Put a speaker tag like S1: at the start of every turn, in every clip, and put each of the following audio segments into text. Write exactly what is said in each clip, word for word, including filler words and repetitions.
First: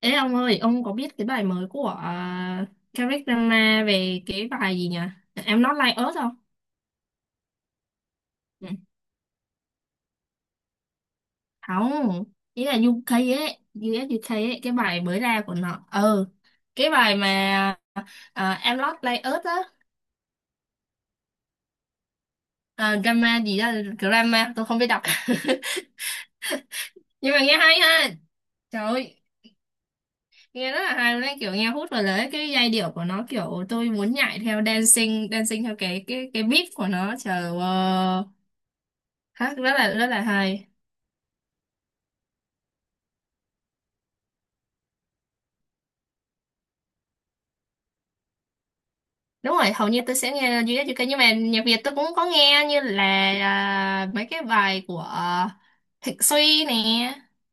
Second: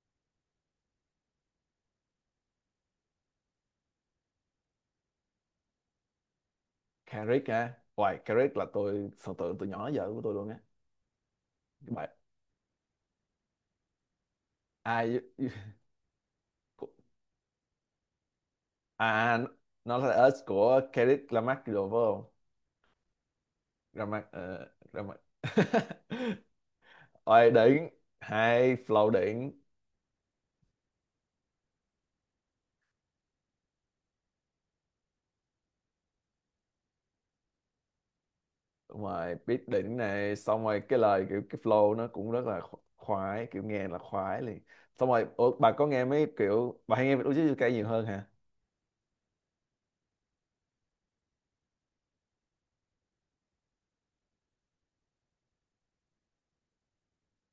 S1: Ê ông ơi, ông có biết cái bài mới của uh, Kendrick Lamar về cái bài gì nhỉ? Em Not Like Us không?
S2: Carrick á. Hoài Carrick là
S1: Ừ.
S2: tôi thần tượng từ nhỏ đến giờ của tôi luôn á. Cái bài
S1: Không, ý là U UK ấy, U ét U UK ấy, cái bài
S2: ai,
S1: mới ra của nó. Ừ, cái bài mà uh, Em Not Like
S2: à
S1: Us á,
S2: nó là Us của Carrick Lamarck đồ phải không?
S1: à, drama gì đó,
S2: Lamarck
S1: drama,
S2: uh,
S1: tôi không biết đọc.
S2: Lamarck.
S1: Nhưng mà
S2: Hoài
S1: nghe hay
S2: đỉnh,
S1: ha,
S2: hay
S1: trời
S2: flow
S1: ơi,
S2: đỉnh.
S1: nghe rất là hay luôn đấy, kiểu nghe hút vào đấy cái giai điệu của nó kiểu tôi muốn nhảy theo dancing, dancing theo cái cái cái beat của nó, trời ơi,
S2: Ngoài
S1: hát
S2: beat
S1: rất là
S2: đỉnh
S1: rất là
S2: này xong
S1: hay.
S2: rồi cái lời kiểu cái flow nó cũng rất là kho- khoái, kiểu nghe là khoái liền. Xong rồi ủa, bà có nghe mấy kiểu, bà hay nghe Việt UK nhiều hơn hả?
S1: Đúng rồi, hầu như tôi sẽ nghe duy nhất ca, nhưng mà nhạc Việt tôi cũng có nghe như là à, mấy cái bài của à, Thịnh Suy nè,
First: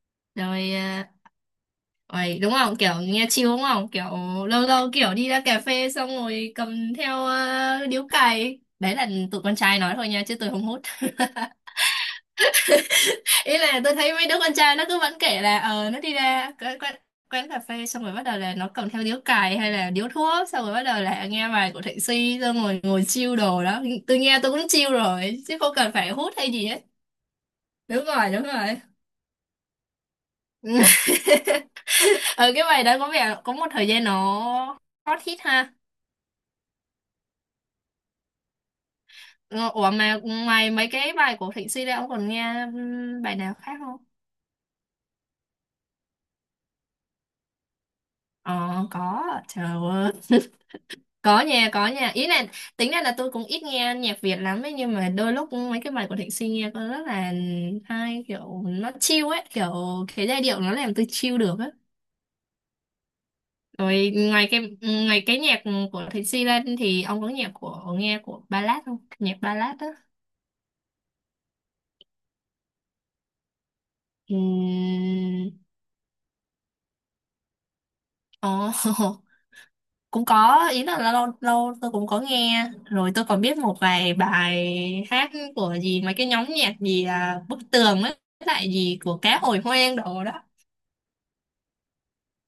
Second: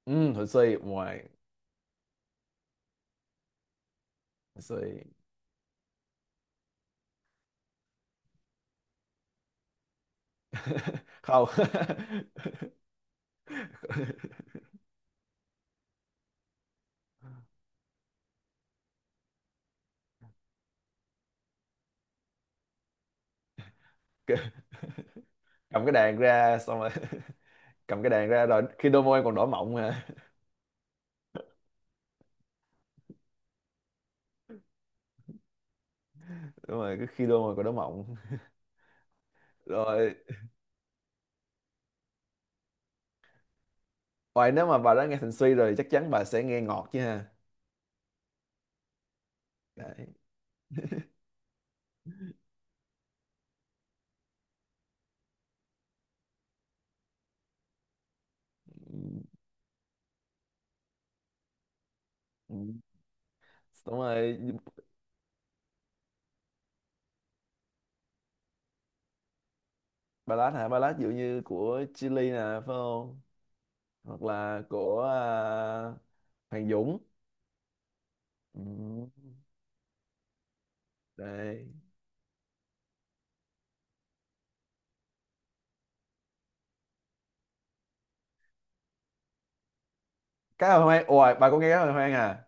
S2: Ừ, Huỳnh
S1: rồi
S2: Suy.
S1: à,
S2: Ngoài
S1: rồi đúng không, kiểu nghe chill đúng không, kiểu
S2: Huỳnh
S1: lâu lâu
S2: Suy.
S1: kiểu đi ra cà phê xong rồi cầm theo à, điếu cày. Đấy là tụi con trai nói thôi nha, chứ tôi không hút.
S2: Không.
S1: Ý là tôi thấy mấy đứa con trai nó cứ vẫn kể là ờ nó đi ra cái quán, quán cà phê xong rồi bắt đầu là nó cầm theo điếu cày hay là điếu thuốc, xong rồi bắt đầu là nghe bài của Thịnh Suy, xong rồi ngồi chill đồ đó. Tôi nghe tôi cũng chill rồi chứ không
S2: Cầm cái
S1: cần phải
S2: đàn
S1: hút hay
S2: ra
S1: gì
S2: xong
S1: hết.
S2: rồi. Cầm
S1: Đúng
S2: cái đàn
S1: rồi, đúng
S2: ra rồi
S1: rồi.
S2: khi đôi môi còn đỏ mọng hả?
S1: Ờ cái bài đó có vẻ có một thời gian nó hot hit ha.
S2: Đúng rồi, cứ khi đôi môi còn đỏ mọng
S1: Ờ, ủa
S2: rồi.
S1: mà ngoài mấy cái bài của Thịnh Suy ra, ông còn nghe ừm, bài nào khác không?
S2: Ngoài, nếu mà bà đã nghe Thành Suy rồi thì chắc chắn bà sẽ nghe Ngọt chứ ha.
S1: Ờ có, trời
S2: Đấy.
S1: ơi, có nha, có nha, ý là tính ra là tôi cũng ít nghe nhạc Việt lắm ấy, nhưng mà đôi lúc mấy cái bài của Thịnh Suy nghe có rất là hay, kiểu nó
S2: Ừ.
S1: chill ấy, kiểu cái giai điệu nó làm tôi chill được á.
S2: Ừ. Đúng
S1: Rồi
S2: rồi.
S1: ngoài cái ngoài cái nhạc của Thịnh Suy ra thì ông có nhạc của nghe của ballad không, nhạc ballad á?
S2: Ballad hả? Ballad ví dụ như của Chillies nè phải không? Hoặc là của
S1: Ừm.
S2: à, Hoàng Dũng. Ừ.
S1: Ồ cũng có, ý là lâu
S2: Đấy.
S1: lâu tôi cũng có nghe, rồi tôi còn biết một vài bài hát của gì mấy cái nhóm nhạc gì à, Bức Tường với lại gì của Cá Hồi Hoang đồ đó.
S2: Cá hồi hoang, ôi bà có nghe cá hồi hoang à?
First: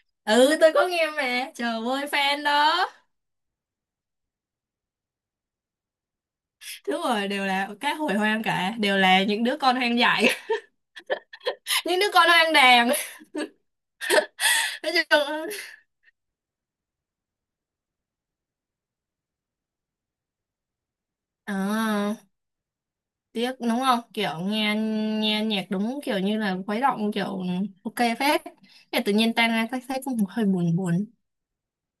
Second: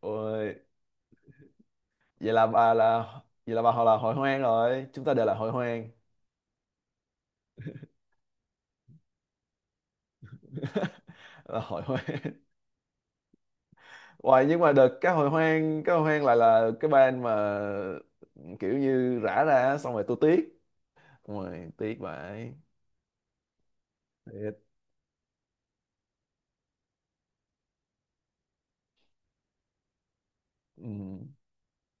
S2: Ôi
S1: Ừ tôi có nghe mà, trời ơi,
S2: vậy
S1: fan
S2: là bà
S1: đó.
S2: là, vậy là bà họ là hội hoang rồi, chúng ta đều là hội hoang.
S1: Đúng rồi, đều là Cá Hồi Hoang cả, đều là những đứa con hoang dại.
S2: Là hội
S1: Những
S2: hoang.
S1: đứa con hoang đàn.
S2: Hoài nhưng mà
S1: Nói
S2: đợt cái
S1: chung
S2: hội hoang, cái hội hoang lại là cái band mà kiểu như rã ra, xong rồi tôi tiếc. Ngoài tiếc
S1: à,
S2: vậy,
S1: tiếc đúng không, kiểu
S2: thiệt.
S1: nghe nghe nhạc đúng kiểu như là khuấy động, kiểu ừ, ok phết. Thế tự nhiên tan ra thấy thấy cũng hơi buồn buồn.
S2: Ừ.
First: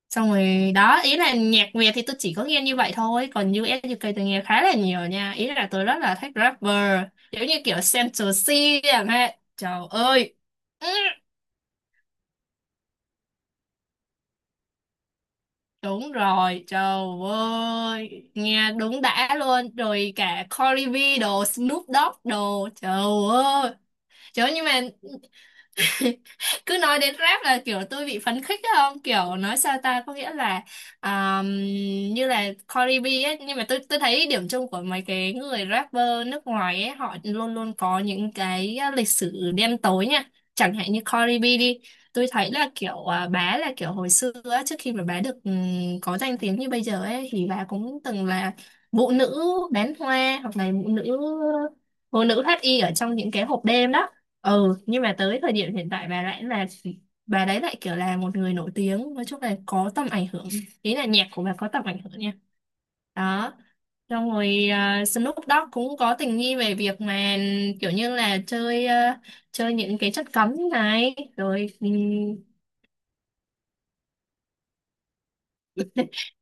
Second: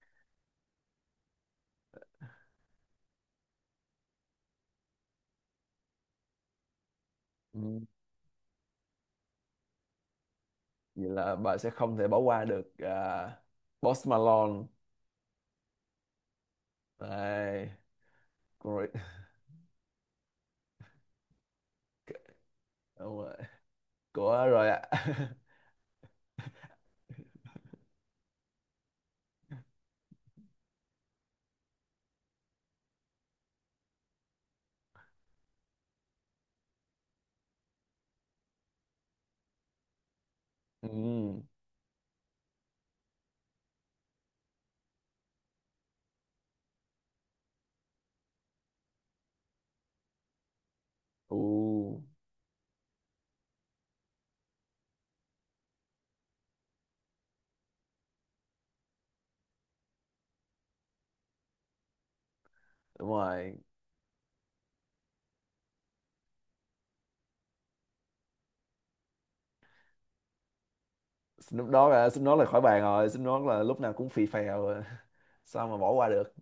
S1: Xong rồi đó, ý là nhạc Việt thì tôi chỉ có nghe như vậy thôi, còn u ét u kây tôi nghe khá là nhiều nha, ý là tôi rất là thích rapper giống như kiểu
S2: Ừ.
S1: Central C chẳng hạn, trời ơi. Ừ,
S2: Vậy là bà sẽ không thể bỏ qua được à, Post Malone.
S1: đúng rồi, trời
S2: Đây.
S1: ơi nghe
S2: Rồi.
S1: đúng đã luôn, rồi cả Cardi B đồ, Snoop Dogg đồ, trời
S2: Đúng rồi.
S1: ơi,
S2: Của
S1: trời ơi, nhưng
S2: rồi
S1: mà
S2: ạ.
S1: cứ nói đến rap là kiểu tôi bị phấn khích á, không kiểu nói sao ta, có nghĩa là um, như là Cardi B ấy, nhưng mà tôi tôi thấy điểm chung của mấy cái người rapper nước ngoài ấy, họ luôn luôn có những cái lịch sử đen tối nha. Chẳng hạn như Cardi
S2: Ừ.
S1: B đi, tôi thấy là kiểu à, bà là kiểu hồi xưa á, trước khi mà bà được ừm, có danh tiếng như bây giờ ấy, thì bà cũng từng là vụ nữ bán hoa, hoặc là vụ nữ
S2: Ừ.
S1: phụ nữ thoát y ở trong những cái hộp đêm đó. Ừ, nhưng mà tới thời điểm hiện tại bà lại là bà đấy lại kiểu là một người nổi tiếng, nói chung là có tầm ảnh hưởng, ý là nhạc của bà có tầm ảnh hưởng nha.
S2: Đúng rồi.
S1: Đó, xong rồi à, Snoop Dogg cũng có tình nghi về việc mà kiểu như là chơi à, chơi những cái chất cấm này rồi
S2: Snoop
S1: ừ,
S2: Dogg à, Snoop Dogg là khỏi bàn rồi, Snoop Dogg là lúc nào cũng phì phèo à. Sao mà bỏ qua được.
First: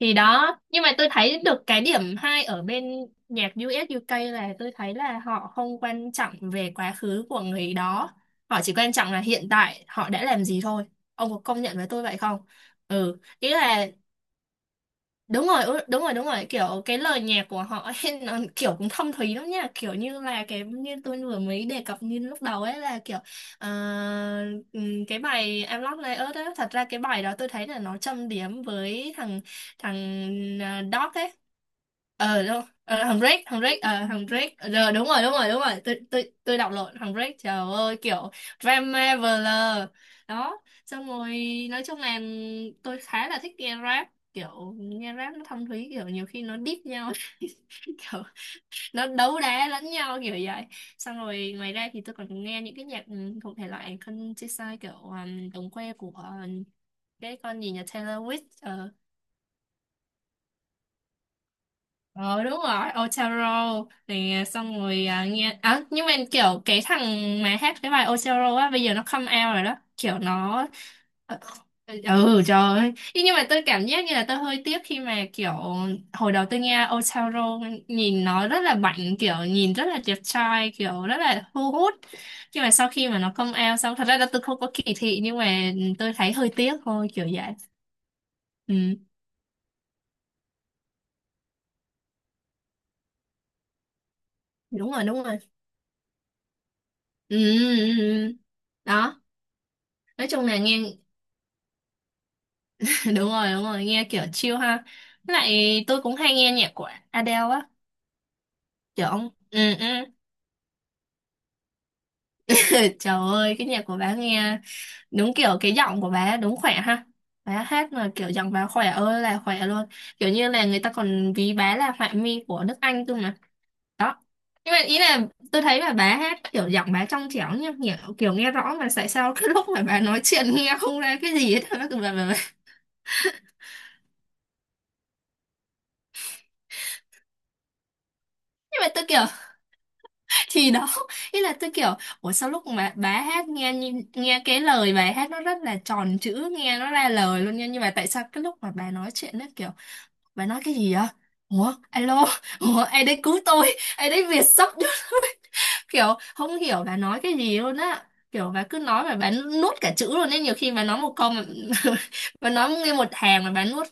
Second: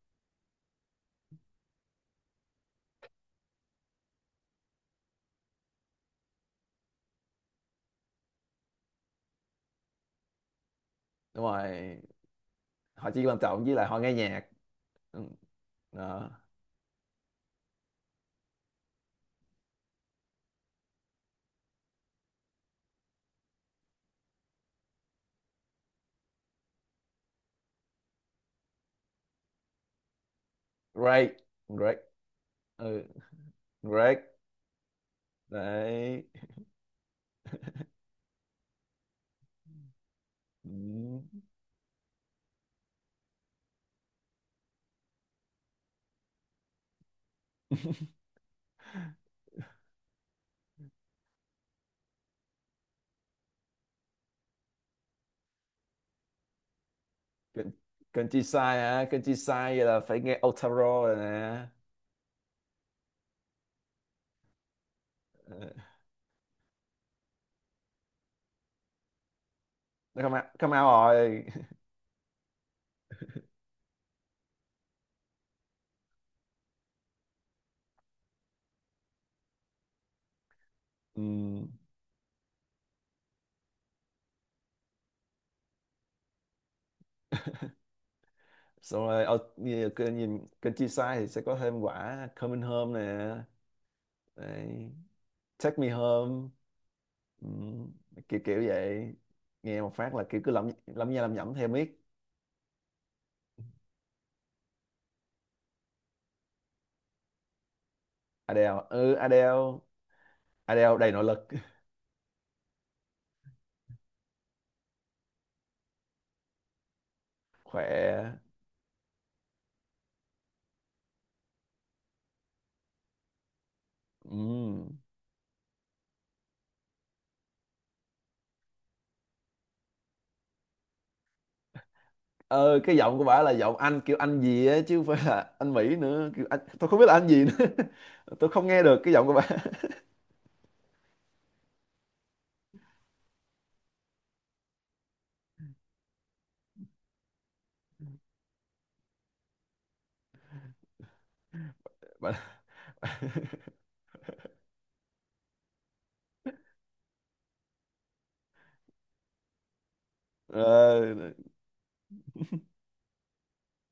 S1: thì đó. Nhưng mà tôi thấy được cái điểm hay ở bên nhạc u ét u kây là tôi thấy là họ không quan trọng về quá khứ của người đó, họ chỉ quan trọng là hiện tại họ đã làm gì thôi. Ông có
S2: Đúng
S1: công nhận với
S2: rồi,
S1: tôi vậy không?
S2: họ
S1: Ừ,
S2: chỉ quan
S1: ý
S2: trọng với lại
S1: là
S2: họ nghe nhạc. Ừ,
S1: đúng rồi, ừ, đúng rồi đúng
S2: đó.
S1: rồi, kiểu cái lời nhạc của họ ấy, nó kiểu cũng thâm thúy lắm nha, kiểu như là cái như tôi vừa mới đề cập như lúc đầu ấy, là kiểu ờ, ừm, cái bài Em Love Like Earth ấy, thật ra cái bài đó tôi thấy là nó châm điểm với thằng thằng uh, Dog ấy.
S2: Drake. Drake.
S1: Ờ đúng
S2: Ừ,
S1: ờ, thằng Drake thằng Drake ờ
S2: Drake.
S1: thằng Drake ờ, đúng rồi đúng rồi đúng rồi, tôi
S2: Đấy.
S1: tôi tôi đọc lộn thằng Drake, trời ơi kiểu Drama Veler đó.
S2: Ừ.
S1: Xong rồi nói chung là tôi khá là thích nghe rap, kiểu nghe rap nó thâm thúy, kiểu nhiều khi nó diss nhau kiểu nó đấu đá lẫn nhau kiểu vậy. Xong rồi ngoài ra thì tôi còn nghe những cái nhạc ừ, thuộc thể loại countryside, kiểu um, đồng quê của ờ, cái con
S2: Cần,
S1: gì nhà Taylor
S2: cần
S1: Swift
S2: chi sai
S1: ờ,
S2: hả, cần chi sai vậy là phải nghe Otaro rồi nè.
S1: ờ đúng rồi, Otero thì à, xong rồi à, nghe
S2: Ừ.
S1: à, nhưng mà kiểu cái thằng mà hát cái bài Otero á, bây giờ nó come out rồi đó, kiểu
S2: Nó come out,
S1: nó
S2: come out
S1: ờ,
S2: rồi.
S1: ừ trời ơi. Thế nhưng mà tôi cảm giác như là tôi hơi tiếc khi mà kiểu hồi đầu tôi nghe Otero nhìn nó rất là bảnh, kiểu nhìn rất là đẹp trai, kiểu rất là
S2: Ừ.
S1: thu hút. Nhưng mà sau khi mà nó come out xong, thật ra là tôi không có kỳ thị, nhưng mà tôi thấy hơi tiếc thôi kiểu vậy. Ừ,
S2: Xong rồi Ot- nhìn cần, nhìn- cần chi sai thì sẽ có thêm quả Coming Home nè. Đấy.
S1: đúng rồi, đúng rồi.
S2: Take Me Home.
S1: Ừ,
S2: Ừ,
S1: ừ, ừ. ừ.
S2: kiểu kiểu vậy.
S1: Đó
S2: Nghe một phát là
S1: nói
S2: kiểu
S1: chung
S2: cứ
S1: là
S2: lẩm
S1: nghe
S2: lẩm nha, lẩm nhẩm theo miết.
S1: đúng rồi đúng rồi, nghe kiểu chill ha. Với lại tôi cũng hay nghe nhạc của Adele á,
S2: Adele,
S1: kiểu
S2: ừ
S1: ông ừ,
S2: Adele.
S1: ừ.
S2: Adele đầy nội lực.
S1: Trời ơi cái nhạc của bà nghe đúng kiểu cái giọng của bà đúng khỏe ha, bà hát mà kiểu
S2: Khỏe.
S1: giọng bà khỏe ơi là khỏe luôn, kiểu như là người ta còn ví bà là họa mi của nước Anh cơ mà. Đó, nhưng mà
S2: Ừ.
S1: ý là tôi thấy là bà hát kiểu giọng bà trong trẻo nhá, kiểu, kiểu nghe rõ, mà tại sao cái lúc mà bà nói chuyện nghe không ra cái gì hết, bà, bà, bà.
S2: Ờ cái giọng của bả là giọng Anh, kiểu Anh gì á chứ không phải là Anh Mỹ nữa, kiểu Anh tôi không biết là Anh gì nữa. Tôi không
S1: Nhưng
S2: nghe
S1: mà
S2: được
S1: tôi
S2: cái
S1: kiểu
S2: giọng của bả.
S1: thì đó, ý là tôi kiểu ủa sao lúc mà bà hát nghe như- nghe cái lời bài hát nó rất là tròn chữ, nghe nó ra lời luôn nha, nhưng mà tại sao cái lúc mà bà nói chuyện nó kiểu bà nói cái gì vậy, ủa alo,
S2: Bả-
S1: ủa ai đấy cứu tôi, ai đấy Việt sắp kiểu không hiểu bà nói cái gì luôn á, kiểu bà cứ nói mà bà nuốt cả chữ luôn ấy, nhiều khi bà nói một câu
S2: Ờ,
S1: mà bà nói nghe một hàng mà bà nuốt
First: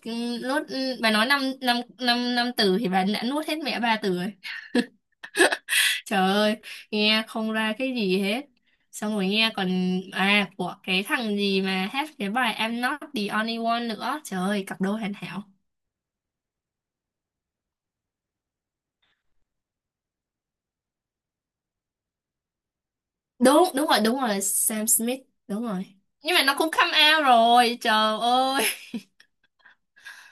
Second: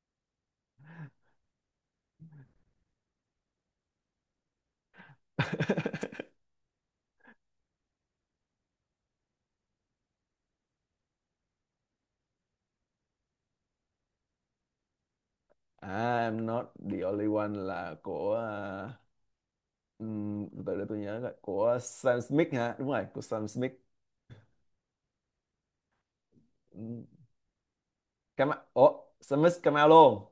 S1: nuốt bà nói năm năm năm năm từ thì bà đã nuốt hết mẹ ba từ. Trời ơi, nghe không ra cái gì hết. Xong rồi nghe còn à của cái thằng gì mà hát cái bài I'm Not the Only One nữa. Trời ơi, cặp đôi hoàn hảo.
S2: à I'm Not the Only One là của à, từ từ để tôi nhớ coi, của Sam Smith hả? Đúng rồi, của Sam
S1: Đúng,
S2: Smith.
S1: đúng rồi, đúng rồi, Sam Smith, đúng rồi. Nhưng mà nó cũng
S2: Ừ.
S1: come out rồi, trời
S2: Cam,
S1: ơi.
S2: ủa Smith camel luôn.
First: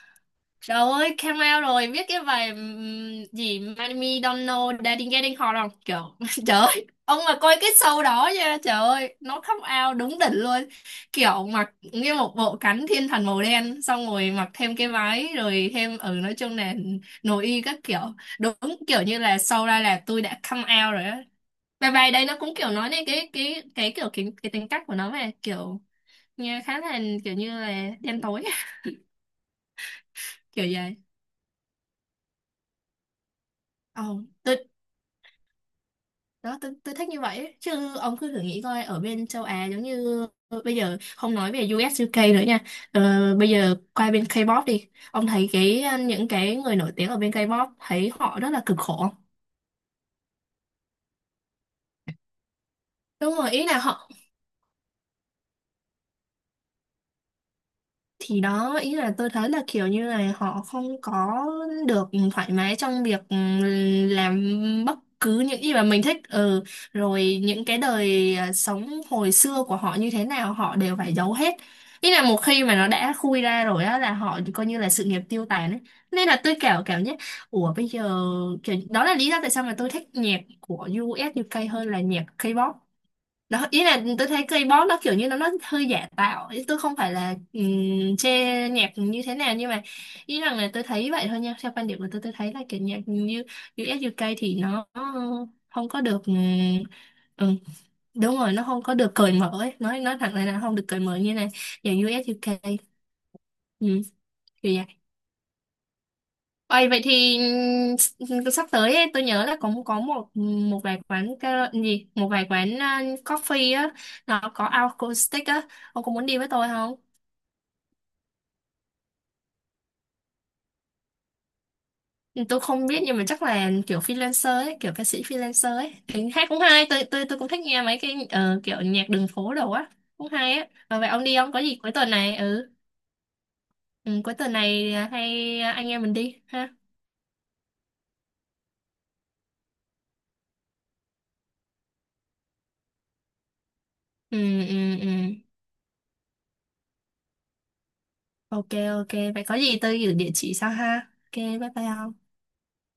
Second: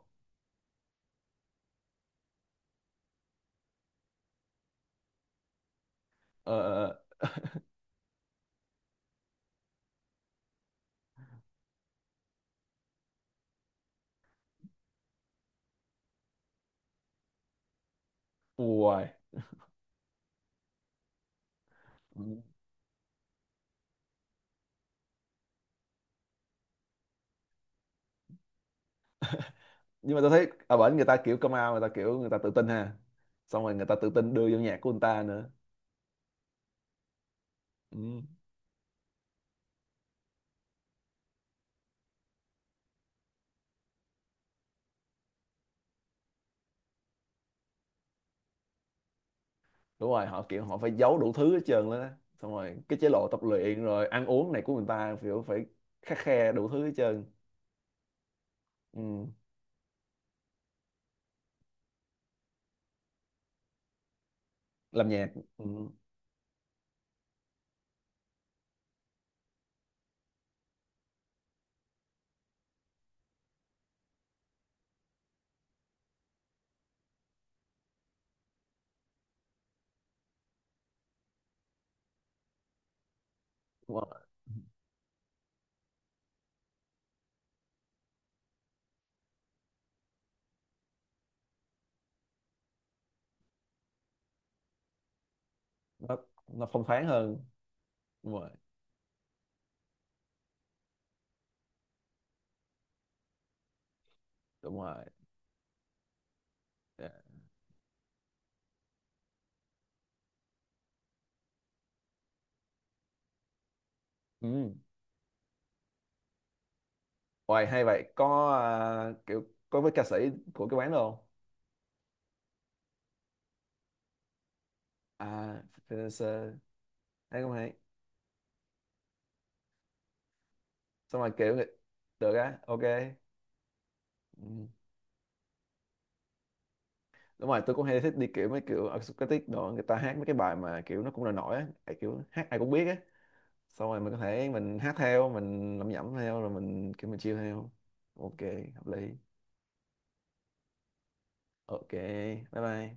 S1: Trời ơi, Camel rồi, biết cái bài ừm, gì Miami Don't Know Daddy Getting Hot không? Trời, trời
S2: Ờ ờ
S1: ơi,
S2: ờ.
S1: ông mà coi cái show đó nha, trời ơi, nó khóc ao đúng đỉnh luôn. Kiểu mặc như một bộ cánh thiên thần màu đen, xong rồi mặc thêm cái váy, rồi thêm, ừ, nói chung là nội y các kiểu. Đúng kiểu
S2: Ui.
S1: như là show ra là tôi đã come out rồi á. Bài bài đây nó cũng kiểu nói đến cái cái cái kiểu cái, cái tính cách của nó mà kiểu nghe khá là kiểu như là đen tối
S2: Nhưng mà tôi thấy
S1: kiểu
S2: ở bển
S1: vậy.
S2: người ta kiểu camel, người ta kiểu người ta tự tin ha. Xong rồi người ta tự
S1: Ồ,
S2: tin đưa
S1: tôi
S2: vô nhạc của người ta nữa.
S1: đó tôi, tôi thích như vậy ấy. Chứ ông
S2: Ừ.
S1: cứ thử nghĩ coi ở bên châu Á giống như bây giờ không nói về u ét u kây nữa nha, ờ, bây giờ qua bên K-pop đi, ông thấy cái ờ, những cái người nổi tiếng ở bên K-pop thấy họ rất là cực khổ không?
S2: Đúng rồi họ kiểu họ phải giấu đủ thứ hết trơn lên á. Xong rồi cái chế độ
S1: Đúng
S2: tập
S1: rồi, ý là
S2: luyện rồi
S1: họ
S2: ăn uống này của người ta kiểu phải khắt khe đủ thứ hết trơn.
S1: thì đó, ý là
S2: Ừ.
S1: tôi thấy là kiểu như là họ không có được thoải mái trong việc ừ, làm bất
S2: Làm nhạc.
S1: cứ những
S2: Ừ.
S1: gì mà mình thích, ừ rồi những cái đời à, sống hồi xưa của họ như thế nào họ đều phải giấu hết, ý là một khi mà nó đã khui ra rồi á là họ coi như là sự nghiệp tiêu tàn ấy, nên là tôi kiểu cảm giác ủa bây giờ kiểu đó là lý do tại sao mà tôi thích nhạc của u US u kây hơn là nhạc K-pop. Đó, ý
S2: Đúng
S1: là
S2: rồi.
S1: tôi thấy K-pop nó kiểu như nó nó hơi giả tạo ý, tôi không phải là um, chê nhạc như thế nào, nhưng mà ý rằng là tôi thấy vậy thôi nha, theo quan điểm của tôi tôi thấy là kiểu nhạc như u ét u kây thì nó không có
S2: nó
S1: được ừm,
S2: nó phong thoáng hơn.
S1: ừ,
S2: Đúng
S1: đúng
S2: rồi,
S1: rồi nó không có được cởi mở ấy. nói nói thẳng là nó không được cởi mở như này nhạc u ét u kây ừ, kiểu
S2: đúng
S1: vậy.
S2: rồi.
S1: Ôi, vậy
S2: Yeah.
S1: thì ừm, sắp tới ấy, tôi nhớ là có có một một vài quán kara- gì một vài quán uh, coffee á, nó có
S2: Ừ.
S1: acoustic á, ông có muốn đi với tôi không?
S2: Hoài hay vậy, có à, kiểu có với ca sĩ của cái quán đâu?
S1: Ừ, tôi không biết nhưng mà chắc là kiểu freelancer ấy, kiểu ca sĩ
S2: À
S1: freelancer ấy. Tính hát
S2: freelancer,
S1: cũng hay, tôi tôi tôi
S2: thấy
S1: cũng
S2: cũng
S1: thích
S2: hay.
S1: nghe mấy cái ờ, kiểu nhạc đường phố đồ á, cũng hay á. Ờ, vậy
S2: Xong
S1: ông
S2: rồi
S1: đi không?
S2: kiểu
S1: Có
S2: người...
S1: gì cuối tuần
S2: được
S1: này
S2: á,
S1: ừ,
S2: ok.
S1: ừ cuối tuần
S2: Ừ.
S1: này à, hay à, anh em mình đi ha.
S2: Đúng rồi tôi cũng hay thích đi kiểu mấy kiểu acoustic đồ, người ta hát mấy cái bài mà kiểu nó cũng là nổi á. Tại kiểu hát ai cũng biết á, xong rồi mình có
S1: Ừ
S2: thể
S1: ừ
S2: mình hát
S1: ừ.
S2: theo, mình lẩm nhẩm theo, rồi mình kiểu mình chill theo. Ok,
S1: Ok
S2: hợp lý.
S1: ok, vậy có gì tôi gửi địa chỉ sau ha. Ok, bye bye
S2: Ok,
S1: ông.
S2: bye bye.